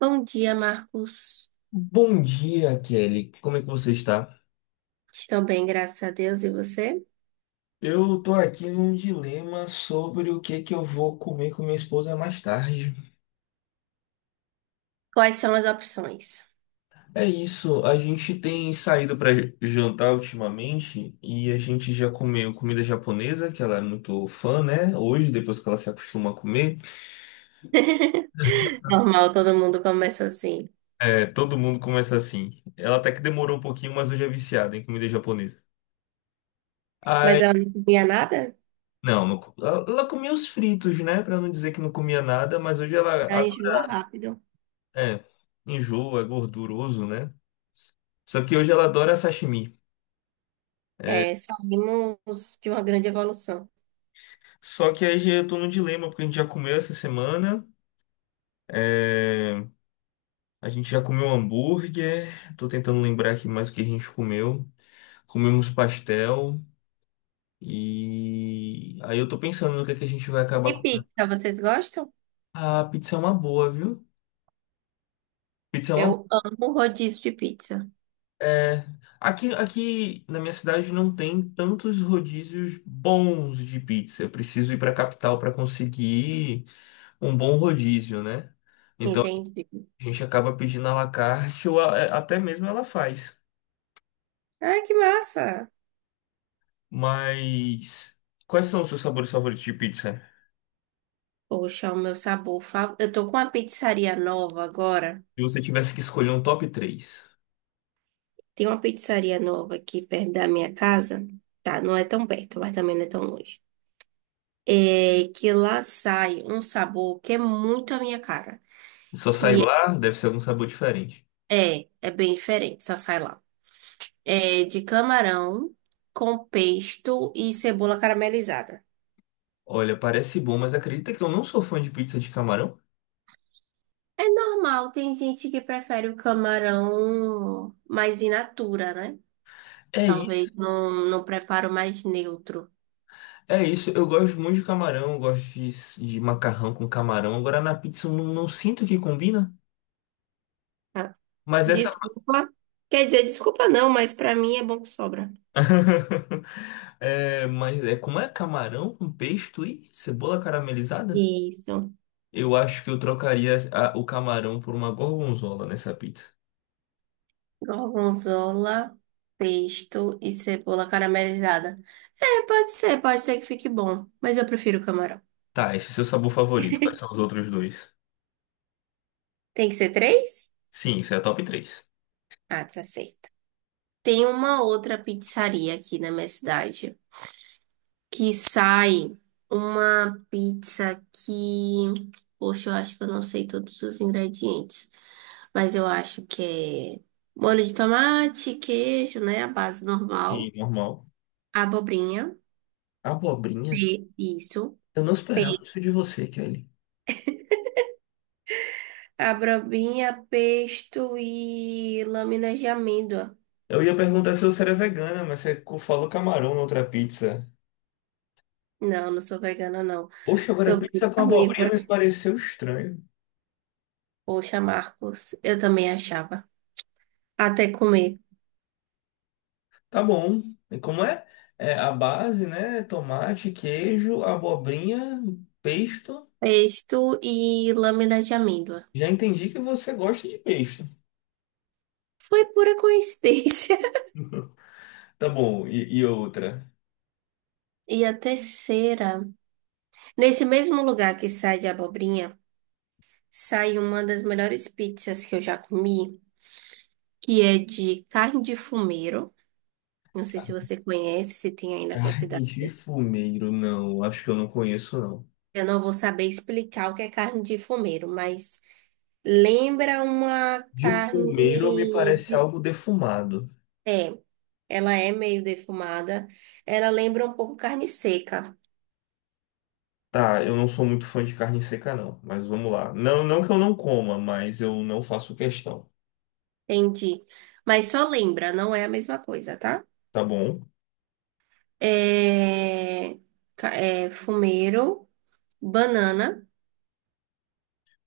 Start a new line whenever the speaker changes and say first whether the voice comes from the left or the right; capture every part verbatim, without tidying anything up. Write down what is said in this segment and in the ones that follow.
right: Bom dia, Marcos.
left: Bom dia, Kelly. Como é que você está?
right: Estou bem, graças a Deus. E você?
left: Eu tô aqui num dilema sobre o que que eu vou comer com minha esposa mais tarde.
right: Quais são as opções?
left: É isso, a gente tem saído para jantar ultimamente e a gente já comeu comida japonesa, que ela é muito fã, né? Hoje, depois que ela se acostuma a comer,
right: Normal, todo mundo começa assim.
left: é, todo mundo começa assim. Ela até que demorou um pouquinho, mas hoje é viciada em comida japonesa.
right: Mas
left: Aí,
right: ela não comia nada?
left: não, não co- ela ela comia os fritos, né? Pra não dizer que não comia nada, mas hoje ela.
right: Ela enjoa rápido.
left: É, enjoa, é gorduroso, né? Só que hoje ela adora sashimi.
right: É, saímos de uma grande evolução.
left: Só que aí eu tô num dilema, porque a gente já comeu essa semana. É. A gente já comeu hambúrguer. Tô tentando lembrar aqui mais o que a gente comeu. Comemos pastel. E aí eu tô pensando no que é que a gente vai acabar
right: E
left: comendo.
right: pizza, vocês gostam?
left: Ah, pizza é uma boa, viu? Pizza é uma.
right: Eu amo rodízio de pizza.
left: É, aqui, aqui na minha cidade não tem tantos rodízios bons de pizza. Eu preciso ir para a capital para conseguir um bom rodízio, né? Então
right: Entendi.
left: a gente acaba pedindo à la carte ou a- é, até mesmo ela faz.
right: Ai, que massa!
left: Mas quais são os seus sabores favoritos de pizza?
right: Poxa, o meu sabor favorito. Eu tô com uma pizzaria nova agora.
left: Se você tivesse que escolher um top três,
right: Tem uma pizzaria nova aqui perto da minha casa. Tá, não é tão perto, mas também não é tão longe. É que lá sai um sabor que é muito a minha cara.
left: só sai lá, deve ser algum sabor diferente.
right: É, é bem diferente, só sai lá. É de camarão com pesto e cebola caramelizada.
left: Olha, parece bom, mas acredita que eu não sou fã de pizza de camarão?
right: É normal, tem gente que prefere o camarão mais in natura, né?
left: É.
right: Talvez num, num preparo mais neutro.
left: É isso, eu gosto muito de camarão, eu gosto de, de macarrão com camarão. Agora na pizza eu não, não sinto que combina,
right: Ah,
left: mas essa.
right: desculpa. Quer dizer, desculpa não, mas pra mim é bom que sobra.
left: É, mas é, como é camarão com pesto e cebola caramelizada?
right: Isso.
left: Eu acho que eu trocaria a- o camarão por uma gorgonzola nessa pizza.
right: Gorgonzola, pesto e cebola caramelizada. É, pode ser, pode ser que fique bom, mas eu prefiro camarão.
left: Tá, esse é seu sabor favorito. Quais são os outros dois?
right: Tem que ser três?
left: Sim, isso é a top três.
right: Ah, tá certo. Tem uma outra pizzaria aqui na minha cidade que sai uma pizza que, poxa, eu acho que eu não sei todos os ingredientes, mas eu acho que é molho de tomate, queijo, né, a base
left: E
right: normal,
left: normal.
right: abobrinha,
left: Abobrinha?
right: pe- isso.
left: Eu não esperava isso de você, Kelly.
right: Abobrinha, pesto e lâminas de amêndoa.
left: Eu ia perguntar se você era vegana, mas você co- falou camarão na outra pizza.
right: Não, não sou vegana, não.
left: Oxe, agora
right: Sou bem
left: pizza com abobrinha
right: carnívora.
left: me pareceu estranho.
right: Poxa, Marcos, eu também achava. Até comer
left: Tá bom. E como é? É a base, né? Tomate, queijo, abobrinha, pesto.
right: pesto e lâminas de amêndoa.
left: Já entendi que você gosta de pesto.
right: Foi pura coincidência.
left: Tá bom. E, e outra?
right: E a terceira. Nesse mesmo lugar que sai de abobrinha, sai uma das melhores pizzas que eu já comi, que é de carne de fumeiro. Não sei se você conhece, se tem aí na sua
left: Carne
right: cidade.
left: de fumeiro, não. Acho que eu não conheço, não.
right: Eu não vou saber explicar o que é carne de fumeiro, mas lembra uma
left: De fumeiro me
right: carne.
left: parece
right: de-
left: algo defumado.
right: É, ela é meio defumada. Ela lembra um pouco carne seca,
left: Tá, eu não sou muito fã de carne seca, não. Mas vamos lá. Não, não que eu não coma, mas eu não faço questão.
right: entendi. Mas só lembra, não é a mesma coisa, tá?
left: Tá bom?
right: É, ca- é fumeiro, banana.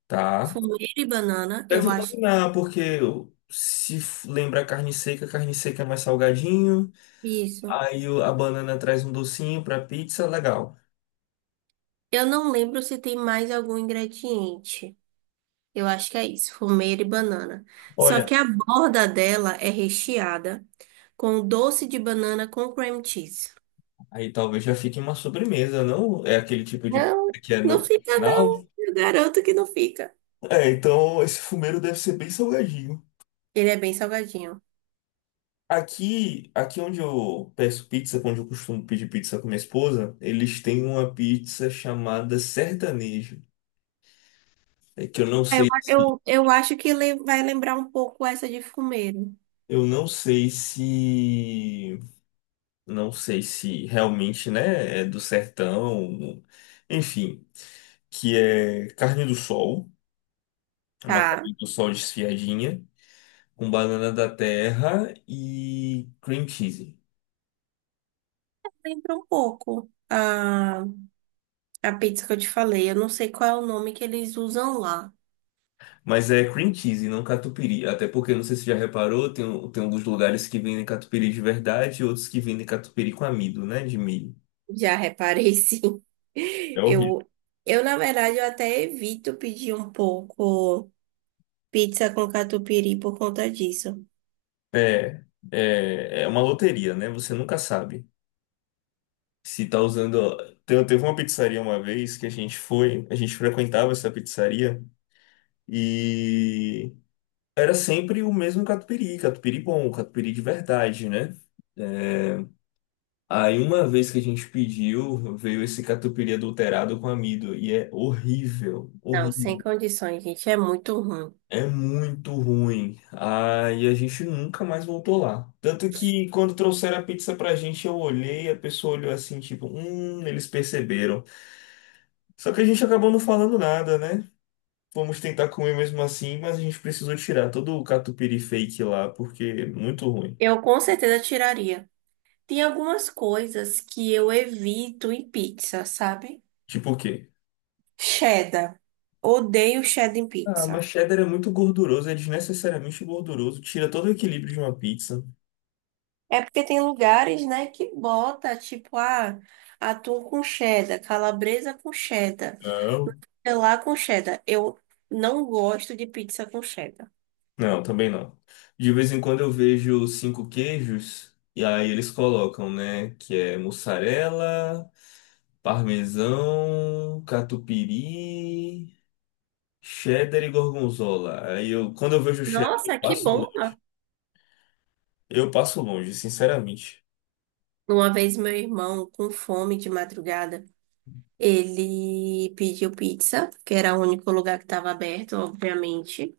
left: Tá.
right: Fumeiro e banana, eu
left: Deve
right: acho.
left: combinar, porque se f- lembra carne seca, carne seca é mais salgadinho.
right: Que isso.
left: Aí o- a banana traz um docinho pra pizza, legal.
right: Eu não lembro se tem mais algum ingrediente. Eu acho que é isso, fumeira e banana. Só
left: Olha,
right: que a borda dela é recheada com doce de banana com cream cheese.
left: aí talvez já fique uma sobremesa, não? É aquele tipo de pizza
right: Não,
left: que é no
right: não fica
left: original.
right: não. Eu garanto que não fica.
left: É, então esse fumeiro deve ser bem salgadinho.
right: Ele é bem salgadinho.
left: Aqui, aqui onde eu peço pizza, onde eu costumo pedir pizza com minha esposa, eles têm uma pizza chamada sertanejo. É que eu não
right: Eu,
left: sei se,
right: eu, eu acho que ele vai lembrar um pouco essa de fumeira.
left: eu não sei se Não sei se realmente, né, é do sertão, enfim, que é carne do sol, uma
right: Tá,
left: carne do sol desfiadinha, com banana da terra e cream cheese.
right: lembra um pouco a, a pizza que eu te falei. Eu não sei qual é o nome que eles usam lá.
left: Mas é cream cheese, não catupiry. Até porque, não sei se já reparou, tem, um- tem alguns lugares que vendem catupiry de verdade e outros que vendem catupiry com amido, né, de milho.
right: Já reparei, sim.
left: É horrível.
right: Eu, eu, Na verdade, eu até evito pedir um pouco. Pizza com catupiry por conta disso.
left: É, é, é uma loteria, né? Você nunca sabe. Se tá usando. Te- Teve uma pizzaria uma vez que a gente foi, a gente frequentava essa pizzaria e era sempre o mesmo catupiry, catupiry bom, catupiry de verdade, né? É, aí uma vez que a gente pediu, veio esse catupiry adulterado com amido e é horrível,
right: Não, sem
left: horrível,
right: condições, gente. É muito ruim.
left: é muito ruim. Aí a gente nunca mais voltou lá. Tanto que quando trouxeram a pizza pra gente, eu olhei, a pessoa olhou assim, tipo, hum, eles perceberam. Só que a gente acabou não falando nada, né? Vamos tentar comer mesmo assim, mas a gente precisou tirar todo o catupiry fake lá, porque é muito ruim.
right: Eu com certeza tiraria. Tem algumas coisas que eu evito em pizza, sabe?
left: Tipo o quê?
right: Cheddar. Odeio cheddar em
left: Ah,
right: pizza.
left: mas cheddar é muito gorduroso, é desnecessariamente gorduroso, tira todo o equilíbrio de uma pizza.
right: É porque tem lugares, né, que bota, tipo, ah, atum com cheddar, calabresa com cheddar,
left: Não.
right: sei lá com cheddar. Eu não gosto de pizza com cheddar.
left: Não, também não. De vez em quando eu vejo cinco queijos, e aí eles colocam, né? Que é mussarela, parmesão, catupiry, cheddar e gorgonzola. Aí eu, quando eu vejo cheddar, eu
right: Nossa, que
left: passo
right: bom!
left: Eu passo longe, sinceramente.
right: Uma vez meu irmão, com fome de madrugada, ele pediu pizza, que era o único lugar que estava aberto, obviamente.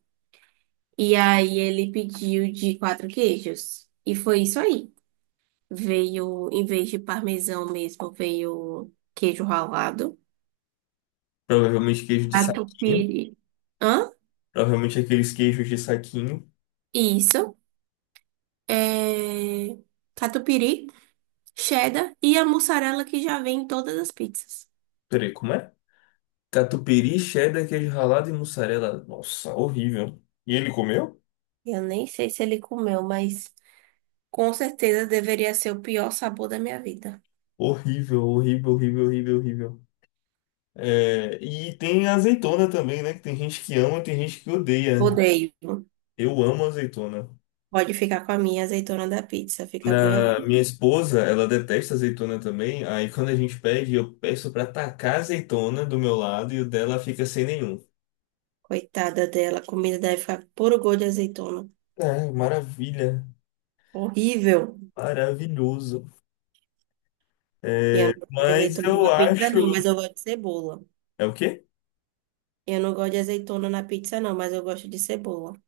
right: E aí ele pediu de quatro queijos. E foi isso aí. Veio, em vez de parmesão mesmo, veio queijo ralado.
left: Provavelmente queijo de saquinho.
right: Catupiry. Hã?
left: Provavelmente aqueles queijos de saquinho.
right: Isso. É... Catupiry, cheddar e a mussarela que já vem em todas as pizzas.
left: Peraí, como é? Catupiry, cheddar, queijo ralado e mussarela. Nossa, horrível. E ele comeu?
right: Eu nem sei se ele comeu, mas com certeza deveria ser o pior sabor da minha vida.
left: Horrível, horrível, horrível, horrível, horrível. É, e tem azeitona também, né? Que tem gente que ama, tem gente que odeia.
right: Odeio.
left: Eu amo azeitona.
right: Pode ficar com a minha azeitona da pizza. Fica bem, à
left: Na minha esposa, ela detesta azeitona também. Aí quando a gente pede, eu peço pra tacar azeitona do meu lado e o dela fica sem nenhum.
right: coitada dela. A comida deve ficar puro gosto de azeitona.
left: É, maravilha.
right: Horrível.
left: Maravilhoso.
right: E eu não gosto de
left: Mas
right: azeitona
left: eu
right: na pizza, não,
left: acho.
right: mas eu gosto de cebola.
left: É o quê?
right: Eu não gosto de azeitona na pizza, não, mas eu gosto de cebola.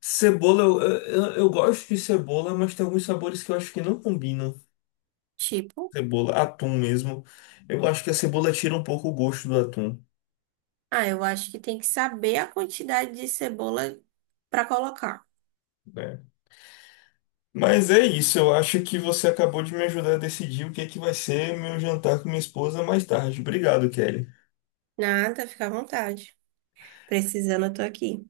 left: Cebola, eu, eu, eu gosto de cebola, mas tem alguns sabores que eu acho que não combinam.
right: Tipo,
left: Cebola, atum mesmo. Eu acho que a cebola tira um pouco o gosto do atum,
right: ah, eu acho que tem que saber a quantidade de cebola pra colocar.
left: né? Mas é isso, eu acho que você acabou de me ajudar a decidir o que é que vai ser meu jantar com minha esposa mais tarde. Obrigado, Kelly.
right: Nada, fica à vontade. Precisando, eu tô aqui.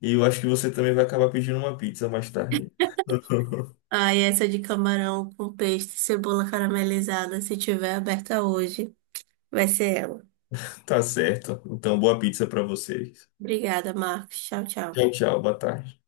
left: E eu acho que você também vai acabar pedindo uma pizza mais tarde.
right: Ah, e essa de camarão com peixe, cebola caramelizada, se tiver aberta hoje, vai ser ela.
left: Tá certo. Então, boa pizza pra vocês.
right: Obrigada, Marcos. Tchau, tchau.
left: Tchau, tchau, boa tarde.